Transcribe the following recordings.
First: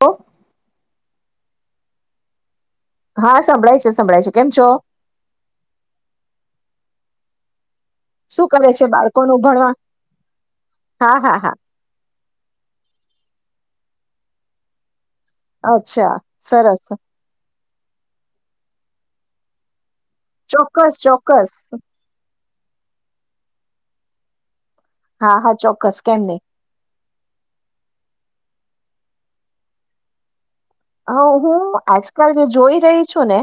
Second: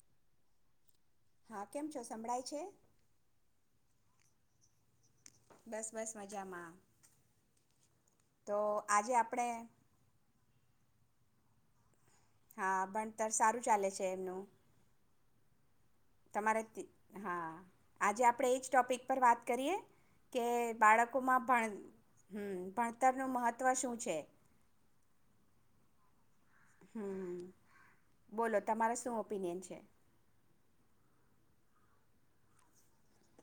હ. હા કેમ છો સંભળાય છે. હા સંભળાય છે સંભળાય છે કેમ છો. બસ બસ મજામાં. શું તો કરે છે આજે બાળકોનું આપણે ભણવા. હા હા હા. હા ભણતર સારું ચાલે છે એમનું. અચ્છા તમારે સરસ. તી- હા આજે આપડે એજ ટોપિક પર વાત કરીએ. કે ચોક્કસ બાળકોમાં ચોક્કસ ભણ હમ ભણતરનું મહત્વ શું છે. હા, હા ચોક્કસ કેમ નહી. હમ બોલો તમારા શું ઓપિનિયન છે. હ હું આજકાલ જે જોઈ રહી છું ને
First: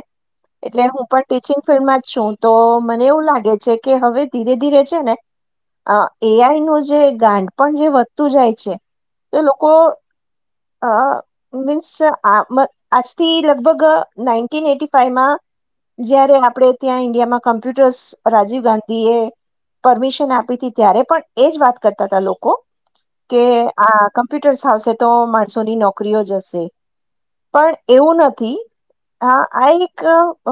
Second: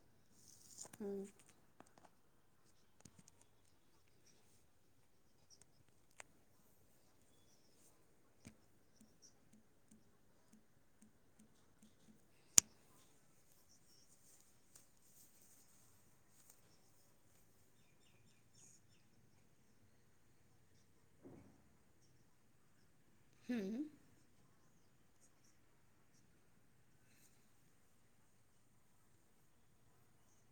એટલે હું હમ પણ ટીચિંગ ફિલ્ડમાં છું તો મને એવું લાગે છે કે હવે ધીરે ધીરે છે ને એ આઈ નું જે ગાંડ પણ જે વધતું જાય છે એ લોકો અ મીન્સ આમ આજથી લગભગ નાઈન એટી ફાઈવમાં જયારે આપણે ત્યાં ઈન્ડિયામાં કોમ્પ્યુટર્સ રાજીવ ગાંધી એ પરમિશન આપી હતી ત્યારે પણ એ જ વાત કરતા હતા લોકો કે હમ આ કમપ્યુટ તો આવશે તો મા સોની નોકરીઓ જશે પણ એવું નથી આ રિકા અ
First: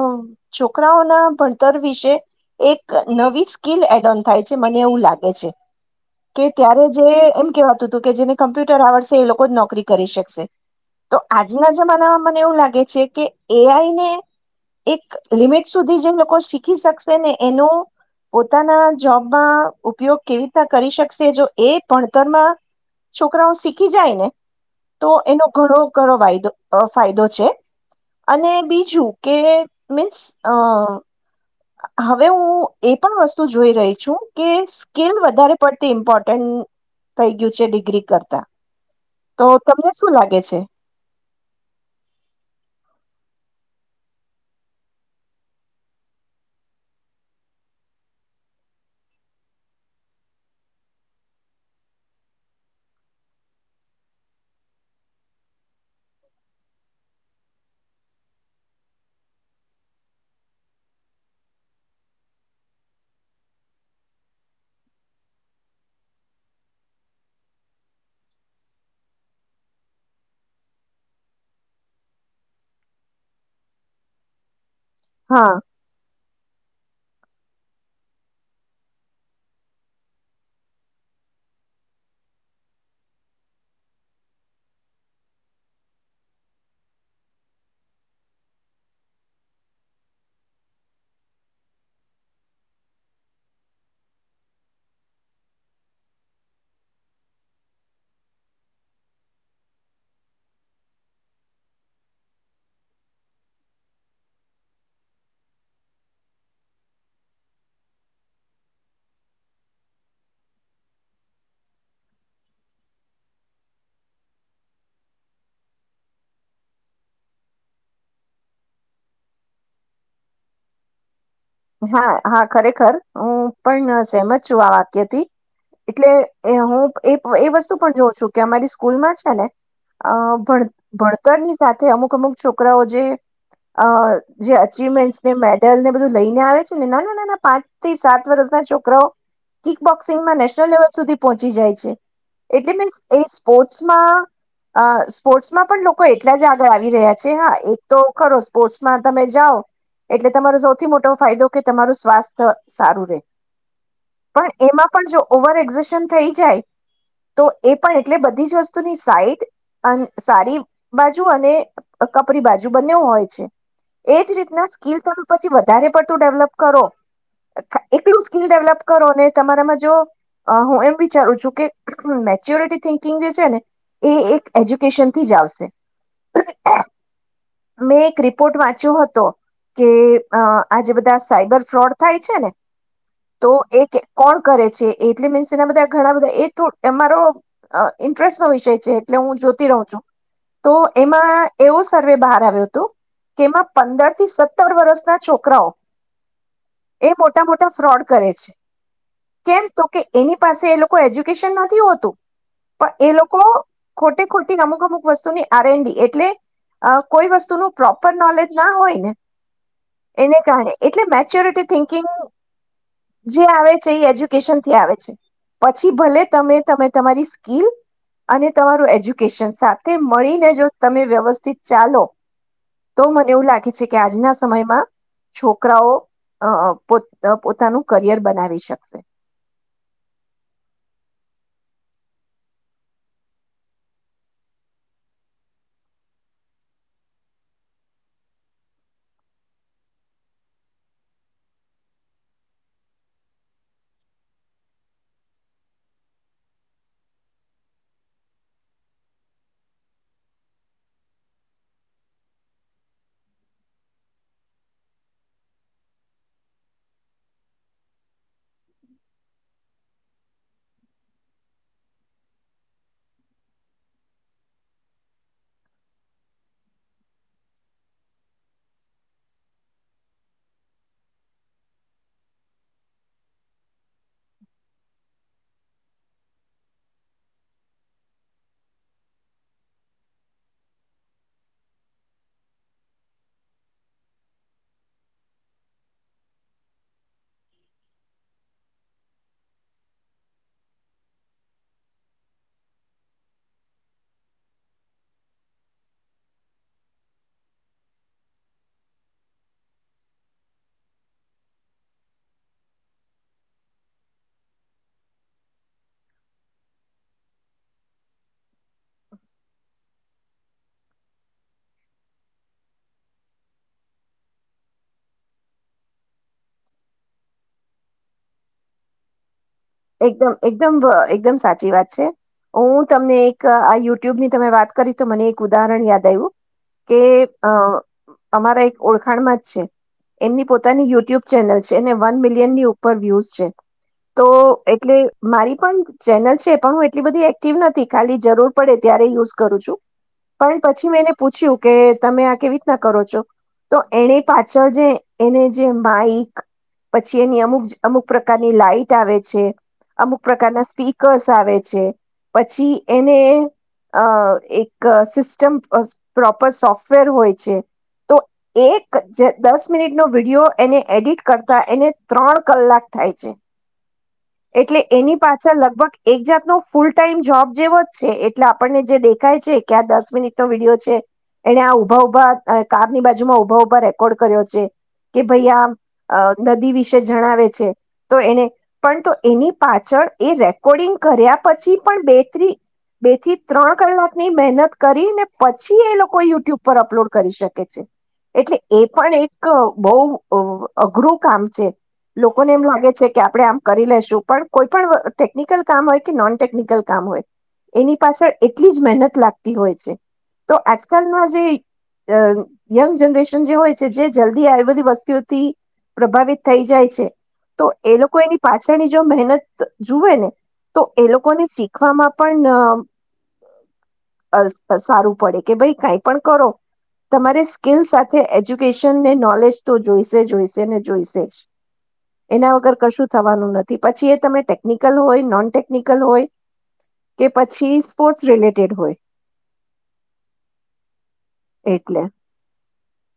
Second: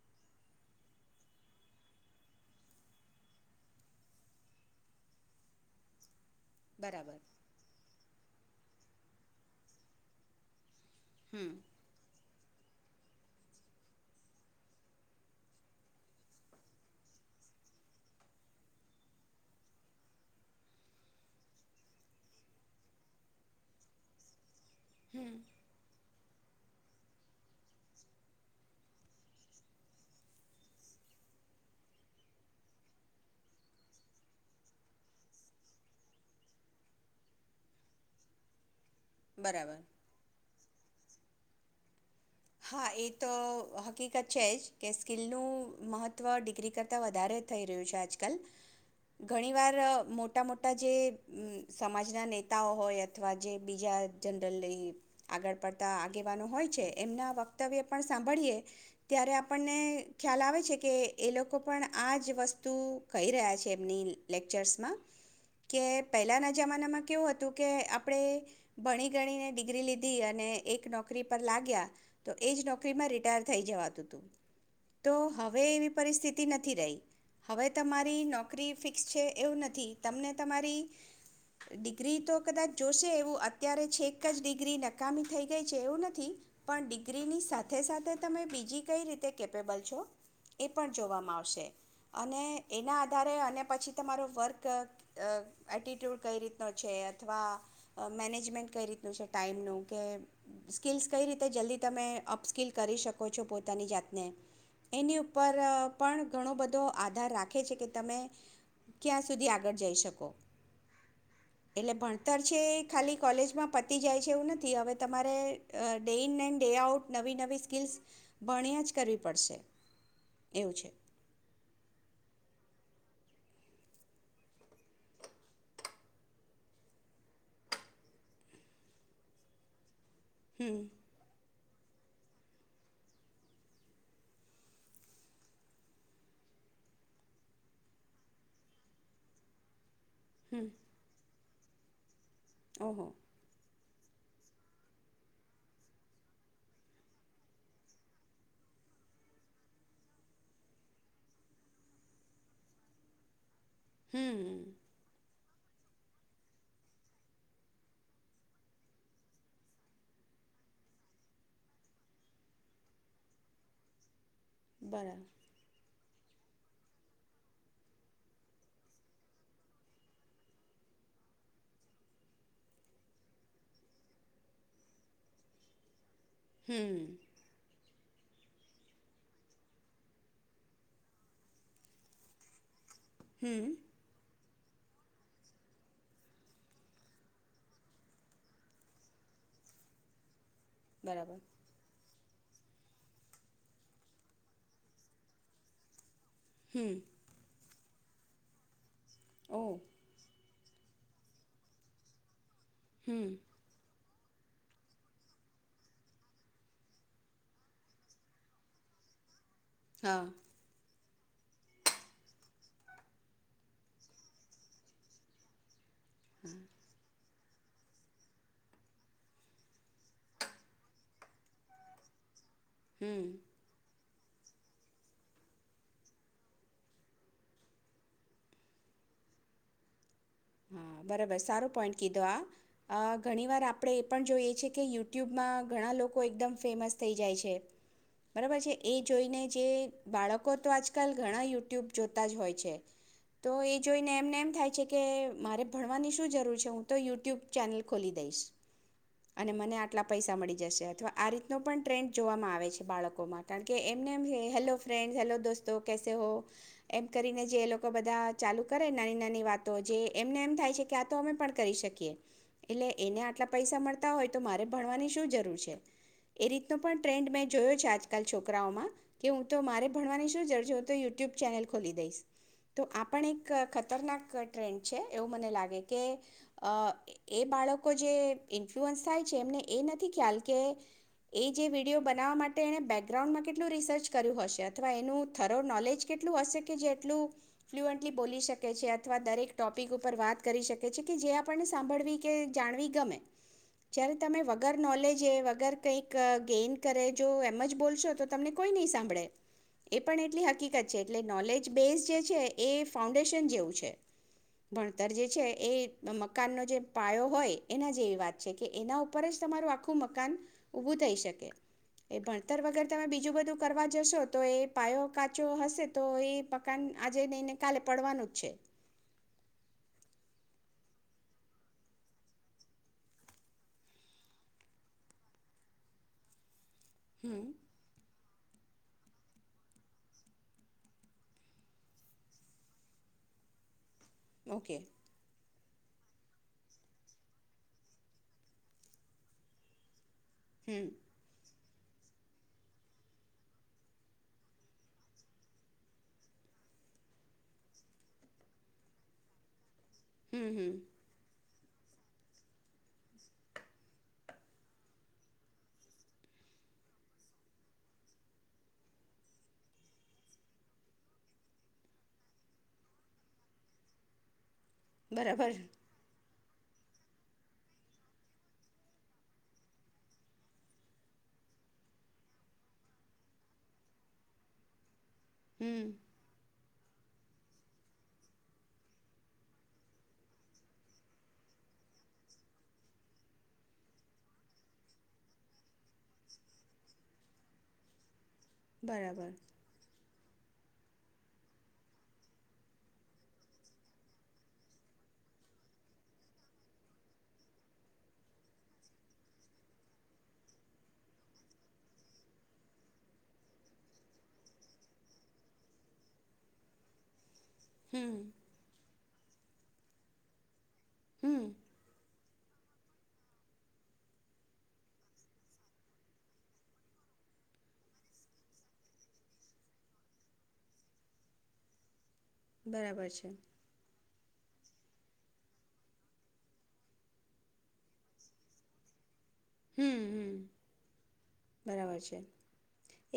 છોકરાઓના ભણતર વિશે એક નવી સ્કીલ એડોન થાય છે મને એવું લાગે છે. કે ત્યારે જે બરાબર એમ કેવાતું હતું કે જેને કમ્પ્યુટર આવડશે એ લોકો જ નોકરી કરી શકશે. તો હમ આજના જમાનામાં મને એવું લાગે છે કે એ આઈને એક લિમિટ સુધી જે લોકો શીખી શકશે ને એનો પોતાના જોબમાં ઉપયોગ કેવી રીતના કરી શકશે જો એ ભણતરમાં છોકરાઓ શીખી જાય ને તો હમ એનો ઘણો કરો વાયદો. અ ફાયદો છે અને બીજું કે મીન્સ અ હવે હું એ પણ વસ્તુ જોઈ રહી છું કે સ્કિલ વધારે પડતી ઇમ્પોર્ટન્ટ થઈ ગયું છે ડિગ્રી કરતા. તો બરાબર તમને શું લાગે છે? હા એ તો હકીકત છે જ કે સ્કિલનું મહત્ત્વ ડિગ્રી કરતાં વધારે થઈ રહ્યું છે આજકાલ ઘણીવાર મોટા મોટા જે સમાજના નેતાઓ હોય અથવા જે બીજા જનરલી આગળ પડતા આગેવાનો હોય છે. એમના વક્તવ્ય પણ સાંભળીએ ત્યારે આપણને ખ્યાલ આવે છે કે એ લોકો પણ આ જ વસ્તુ કહી રહ્યા છે એમની લેક્ચર્સમાં કે પહેલાંના જમાનામાં કેવું હતું કે આપણે ભણી ગણીને ડિગ્રી લીધી અને એક નોકરી પર લાગ્યા. તો એજ નોકરીમાં રિટાયર થઇ જવાતું હતું. તો હા હવે એવી પરિસ્થિતિ નથી રહી હવે તમારી નોકરી ફિક્સ છે એવું નથી તમને તમારી ડિગ્રી તો કદાચ જોશે એવું અત્યારે છેક જ ડિગ્રી નકામી થઈ ગઈ છે એવું નથી. પણ ડિગ્રીની સાથે સાથે તમે બીજી કઈ રીતે કેપેબલ છો એ પણ જોવામાં આવશે અને એના આધારે અને પછી તમારો વર્ક એટિટ્યૂડ કઈ રીતનો છે અથવા મેનેજમેન્ટ કઈ રીતનું છે ટાઈઇમનું કે સ્કિલ્સ કઈ રીત તે જલ્દી તમે અપસ્કીલ કરી શકો છો પોતાની જાતને એની ઉપર પણ ઘણો બધો આધાર રાખે છે કે તમે ક્યાં સુધી આગળ જઈ શકો એટલે ભણતર છે ખાલી કોલેજમાં પતી જાય છે એવું નથી. હવે તમારે day in and day out નવી નવી સ્કિલ્સ ભણીયા જ કરવી પડશે એવું છે. હા હા ખરેખર હું પણ સેમ જ છું આ વાક્યથી એટલે હું એ વસ્તુ પણ જોઉં છું કે અમારી સ્કૂલમાં છે ને અ ભણ ભણતરની સાથે અમુક અમુક છોકરાઓ જે જે અચીવમેન્ટસ મેડલને બધું લઈ આવે છે ને નાના નાના પાંચ થી સાત વર્ષ ના છોકરાઓ બોક્સિંગમાં હમ શનલ લેવલ સુધી પહોંચી જાય છે. [unintelligible] ઓહો સ્ર્ટમાં સ્પોર્ટ્સમાં પણ લોકો એટલા જ આગળ આવી રહ્યા છે હા એક તો ખરો સ્પોર્ટ્સમાં તમે જાઓ એટલે તમારો સૌથી મોટો ફાયદો કે તમારું સ્વાસ્થ્ય સારું રે. હમ પણ એમાં પણ જો ઓવર એક્ઝશન થઈ જાય, તો એ પણ એટલે બધી જ વસ્તુની સાઈડ સારી બાજુ, અને કપરી બાજુ બન્યો હોય છે, એજ રીતે. સ્કીલ, બરાબર તડું પછી વધારે. પતું ડેવલપ કરો એટલું સ્કીિલ ડેવલપ કરો ને તમારામાં જો હું એમ વિચારું છું, કે મેચ્યોરિટી થિંકિંગ જે છે ને એ એક એજ્યુકેશનથી જ આવશે. હમ. મેં એક રિપોર્ટ વાંચ્યો હતો, કે અ. આજે બધા સાઈબર ફ્રોડ થાય છે ને. તો હમ એક કોણ. કરે છે, એટલે મીન્સ એના બધા ઘણા બધા એ થમારો ઇન્ટરેસ્ટ નો વિષય છે, એટલે હું જોતી રહઉ છું. તો બરાબર એમાં, એવો સર. બહાર આવ્યો હતો, તેમાં પંદર થી સત્તર વર્ષના છોક. પકરો. હમ એ મોટા, મોટા. ફ્રોડ કરે છે. કેમ, ઓહ તો કે એની. પાસે, એ લોકો એજ્યુકેશન નથી હોતું. પણ, એ હમ લોકો. ખોટી, ખોટી અમુક, અમુક વસ્તુની આર એનડી એટલે કોઈ, વસ્તુનું પ્રોપર નોલેજ ના હોય ને. હા એને કારણે એટલે. મચ્યુરિટી થિકિંગ જે આવે છે એ એજ્યુકેશન થી આવે છે. પછી ભલે, તમે તમે તમારી. લ અને તમારું એજ્યુકેશન, સાથે મળીને, જો તમે વ્યવસ્થિત ચાલો. તો, હમ મને એવું લાગે છે. કે, આજના સમયમાં. છોકરાઓ પોતાનું કરિયર બનાવી શકે. હા, બરાબર સારો પોઈન્ટ કીધો આ ઘણીવાર આપણે એ પણ જોઈએ છે, કે યુટ્યુબમાં ઘણા લોકો એકદમ ફેમસ થઈ જાય છે, બરાબર છે એ જોઈને જે બાળકો તો આજકાલ ઘણા યુટ્યુબ જોતા જ હોય છે, તો એ જોઈને એમને એમ થાય છે કે મારે ભણવાની શું જરૂર છે, હું તો યુટ્યુબ ચેનલ ખોલી દઈશ અને મને આટલા પૈસા મળી જશે અથવા આ રીતનો પણ ટ્રેન્ડ જોવામાં આવે છે, બાળકોમાં કારણ કે એમને એમ હેલો ફ્રેન્ડસ હેલો દોસ્તો કેસે હો, એમ કરીને જે એ લોકો બધા ચાલુ કરે નાની, નાની વાતો જે એમને એમ થાય છે કે આ તો અમે પણ કરી શકીએ, એટલે એને આટલા પૈસા મળતા હોય તો મારે ભણવાની શું જરૂર છે, એ રીતનો પણ ટ્રેન્ડ મેં જોયો છે આજકાલ છોકરાઓમાં, કે હું તો મારે ભણવાની શું જરૂર છે હું તો યુટ્યુબ ચેનલ ખોલી દઈશ, તો આ પણ એક ખતરનાક ટ્રેન્ડ છે એવું મને લાગે કે અ એ બાળકો જે ઇન્ફ્લુઅન્સ થાય છે, એમને એ નથી ખ્યાલ કે એ જે વિડીયો બનાવવા માટે એણે બેકગ્રાઉન્ડમાં કેટલું રિસર્ચ કર્યું હશે, અથવા એનું થરો નોલેજ કેટલું હશે કે જે એટલું ફ્લુઅન્ટલી બોલી શકે છે અથવા દરેક ટોપિક ઉપર વાત કરી શકે છે, કે જે આપણને સાંભળવી કે જાણવી ગમે જ્યારે તમે વગર નોલેજ એ વગર કંઈક ગેઈન કરે જો એમ જ બોલશો તો, તમને કોઈ નહીં સાંભળે એ પણ એટલી હકીકત છે, એટલે નોલેજ બેઝ જે છે એ ફાઉન્ડેશન જેવું છે. ભણતર જે છે એ મકાનનો જે પાયો હોય એના જેવી વાત છે, કે એના ઉપર જ તમારું આખું મકાન ઉભું થઈ શકે, એ ભણતર વગર તમે બીજું બધું કરવા જશો, તો એ પાયો કાચો હશે તો એ મકાન આજે નઈને કાલે પડવાનું જ છે. એકદમ એકદમ એકદમ સાચી વાત છે, હું તમને એક આ યુટ્યુબની તમે વાત કરી તો મને એક ઉદાહરણ યાદ આવ્યું કે અ હમ અમારા એક ઓળખાણમાં જ છે, એમની પોતાની યુટ્યુબ ચેનલ છે એને વન મિલિયનની ઉપર વ્યુઝ છે તો ઓકે એટલે મારી પણ ચેનલ છે, પણ હું એટલી બધી એક્ટિવ નથી, ખાલી જરૂર પડે ત્યારે યુઝ કરું છું. પણ પછી, હમ મેં એને પૂછ્યું કે તમે આ કેવી રીતના કરો છો, તો એને પાછળ જે, એને જે માઈક પછી એની અમુક, અમુક પ્રકારની લાઈટ આવે છે અમુક હમ પ્રકારના હમ સ્પીકર્સ આવે. છે પછી એને અ એક સિસ્ટમ પ્રોપર સોફ્ટવેર હોય છે, તો એક જ દસ મિનિટનો વિડીયો એને એડિટ કરતા એને ત્રણ કલાક થાય છે. એટલે એની બરાબર પાછળ લગભગ એક જાત નુ ફૂલ ટાઈમ જોબ જેવો જ છે, એટલે આપણને જે દેખાય છે, કે આ દસ મિનિટ નો વિડીયો છે, એને આ ઉભા ઉભા કારની બાજુમાં ઉભા ઉભા રેકોર્ડ કર્યો છે. કે ભાઈ આ હમ અ નદી વિ વિશે જણાવે છે તો એને પણ તો એની પાછળ એ રેકોર્ડિંગ કર્યા પછી પણ બે ત્રી બે થી ત્રણ કલાકની મહેનત કરી ને પછી એ લોકો યુટ્યુબ પર અપલોડ કરી શકે છે. એટલે એ પણ બરાબર એક બહ અઘરું કામ છે, લોકોને એમ લાગે છે કે આપડે આમ કરી લેશું પણ કોઈ પણ ટેકનિકલ કામ હોય કે નોન ટેકનિકલ કામ હોય, એની પાછળ એટલી જ મહેનત લાગતી હોય છે, તો આજકાલમાં જે અ યંગ જનરેશન જે હોય છે, જે જલ્દી આવીબધી વસ્તુઓથી પ્રભાવિત થઈ જાય છે. તો એ લોકો હમ એની કોની જો મહેનત જુવે ને તો એ હમ લોકોને શીખવામાં પણ ન અસ પ સારું પડે કે ભાઈ કઈ પણ કરો તમારે સ્કીિલ સાથે એજ્યુકેશન ને નોલેજ તો જોઈશે જોઈશે ને જોઈશે જ. એના વગર બરાબર કશું છે થવાનું નથી પછી એ તમે ટેકનિકલ હોય નોન ટેકનિકલ હોય કે પછી સ્પોર્ટ્સ રિલેટેડ હોય હમ હમ. બરાબર એટલે છે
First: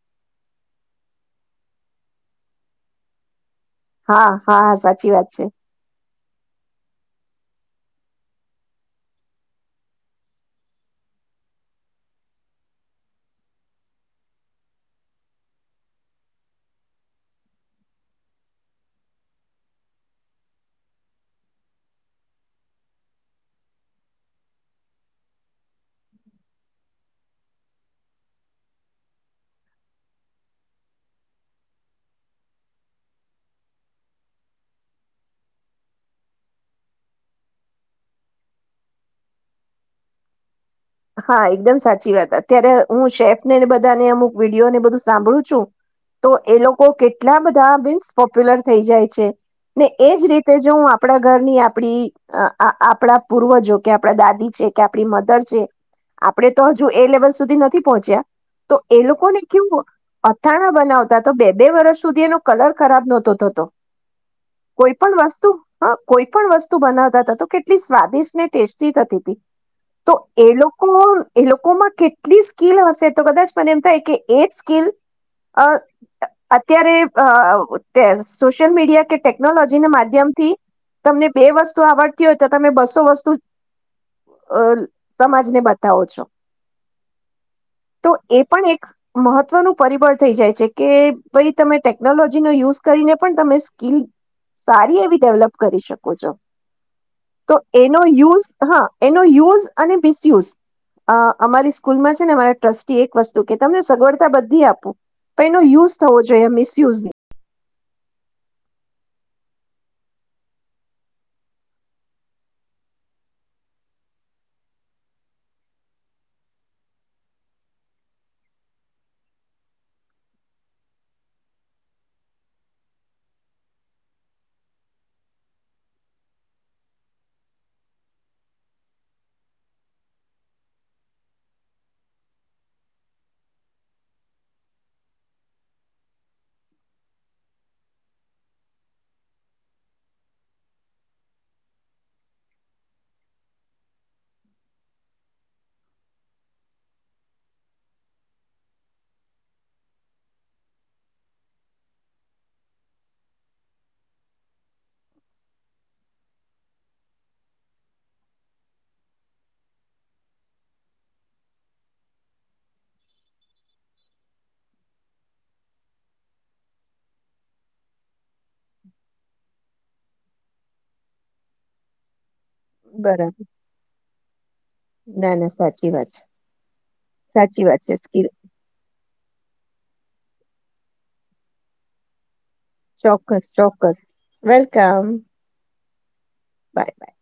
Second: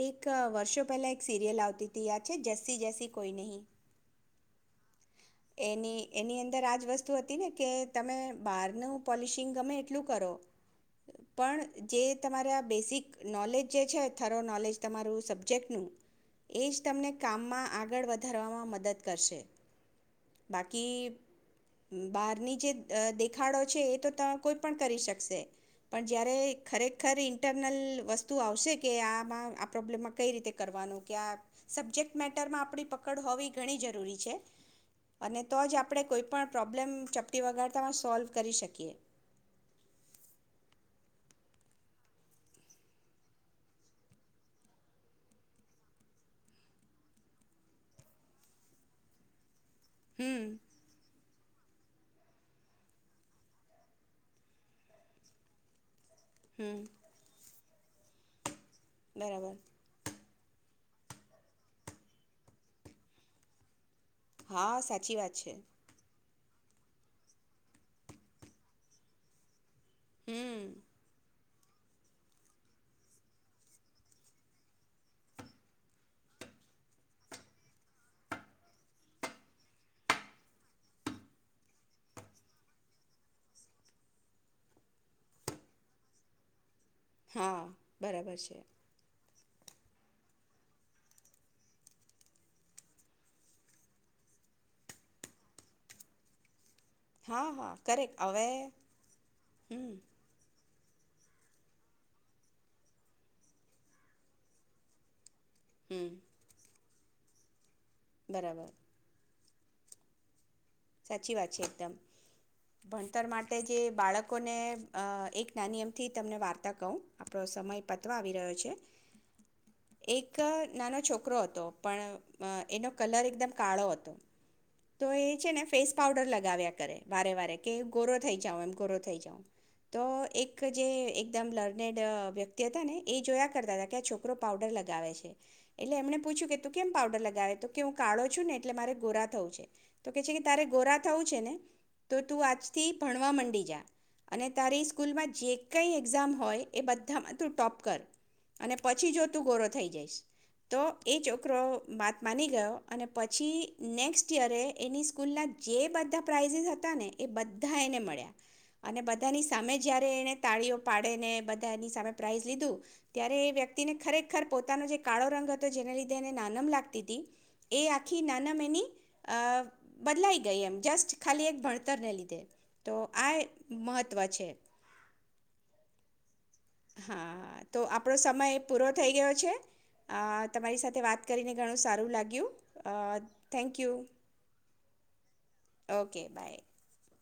એક વર્ષો પહેલા એક સિરિયલ આવતી યાદ છે, જેસી જેસી કોઈ નહી. હા હા હા સાચ એની એની અંદર આજ વસ્તુ હતી ને કે તમે બહારનું પોલિશિંગ ગમે એટલું કરો પણ, જે તમારે આ બેઝિક નોલેજ જે છે થરો નોલેજ તમારું સબ્જેક્ટનું, એ જ તમને કામમાં આગળ વધારવામાં મદદ કરશે. બાકી બહારની જે દેખાડો છે, એ તો ત કોઈ પણ કરી શકશે પણ જ્યારે ખરેખર ઈન્ટરનલ વસ્તુ આવશે કે, આમાં આ પ્રોબ્લેમમાં કઈ રીતે કરવાનું કે આ સબ્જેક્ટ મેટરમાં આપણી પકડ હોવી ઘણી જરૂરી છે. અને તો જ આપણે કોઈ પણ પ્રોબ્લેમ ચપટી વગાડતામાં સોલ્વ કરી શકીએ. હા એકદમ સાચી વાત, અત્યારે હું શેફને બધાને અમુક વિડીયોને બધું સાંભળું છું, તો એ લોકો કેટલા બધા મીન્સ પોપ્યુલર થઈ જાય છે. ને એજ હમ રીતે જો હું આપણા ઘરની આપણી આપણા પૂર્વજો કે આપણા દાદી છે કે આપણી મધર છે. આપડે તો હમ હજુ એ લેવલ સુધી નથી પહોંચ્યા તો એ લોકો ને બરાબર કેવું અથાણા બનાવતા તો બે બે વર્ષ સુધી એનો કલર ખરાબ નહોતો થતો હા કોઈ સાચી પણ વાત વસ્તુ છે હ કોઈ પણ વસ્તુ બનાવતા તો કેટલી સ્વાદિષ્ટ ને ટેસ્ટી થતી તી. હમ્મ. એ લોકોમાં કેટલી સ્કીિલ હશે તો કદાચ પણને એમ થાય કે, એ જ સ્કીિલ અત્યારે અ અ સોશિયલ મીડિયા કે ટેકનોલોજી ના માધ્યમ થી, તમને બે વસ્તુ આવડતી હોય તો તમે બસો વસ્તુ અ સમાજને બતા તાવો છો. હા તો બરાબર એ છે. પણ એક મહત્વનું પરિબળ થઈ જાય છે, કે ભાઈ તમે ટેકનોલોજીનો યુઝ કરીને પણ તમે સ્કીલ સારી એવી ડેવલપ કરી શકો છો. હા તો હા એનો કરેક્ટ હવે યુઝ હા એનો યુઝ હમ અને બિસયુઝ અ અમારી સ્કૂલમાં છે ને અમાંરા ટ્રસ્ટી એક વસ્તુ કે તમને સગવડતા બધી આપું તો એનો યુઝ હમ થવો જોઈએ મિસયુઝ નહીં. બરાબર સાચી વાત છે, એકદમ ભણતર માટે જે બાળકોને એક નાની એમથી તમને વાર્તા કહો આપણો સમય પતવા આવી રહ્યો છે, એક નાનો છોકરો હતો પણ એનો કલર એકદમ કાળો હતો તો એ છે ને ફેસ પાવડર લગાવ્યા કરે વારે વારે કે ગોરો થઈ જાઉં એમ ગોરો થઈ જાઉં, તો એક જે એકદમ લર્નેડ વ્યક્તિ હતા ને એ જોયા કરતા હતા કે આ છોકરો પાવડર લગાવે છે, એટલે એમણે પૂછ્યું કે તું કેમ પાવડર લગાવે તો કે હું કાળો છું ને એટલે મારે ગોરા થવું છે તો કે છે તારે ગોરા થવું છે ને તો તું આજથી ભણવા માંડી જા અને તારી સ્કૂલમાં જે કંઈ એક્ઝામ હોય એ બધામાં તું ટોપ કર, અને પછી જો તું ગોરો થઈ જઈશ તો એ છોકરો માત માની ગયો અને પછી નેક્સ્ટ યરે એની સ્કૂલના જે બધા પ્રાઇઝસ હતા ને એ બધા એને મળ્યા, અને બધાની સામે જયારે એને તાળીઓ પાડે ને બધા એની સામે પ્રાઇઝ લીધું ત્યારે એ વ્યક્તિને ખરેખર પોતાનો જે કાળો રંગ હતો જેને લીધે એને નાનમ લાગતી હતી, એ આખી નાનમ એની બદલાઈ ગઈ એમ જસ્ટ ખાલી એક ભણતરને લીધે તો આ બરાબર મહત્વ છે. ના ના સાચી વાત છે. હા સાચી તો વાત છે આપણો સ્કીલ સમય પૂરો થઈ ગયો છે અ તમારી સાથે વાત કરીને ઘણું સારું લાગ્યું. ચોક્કસ થેન્ક યુ ચોક્કસ વેલકમ. Okay bye by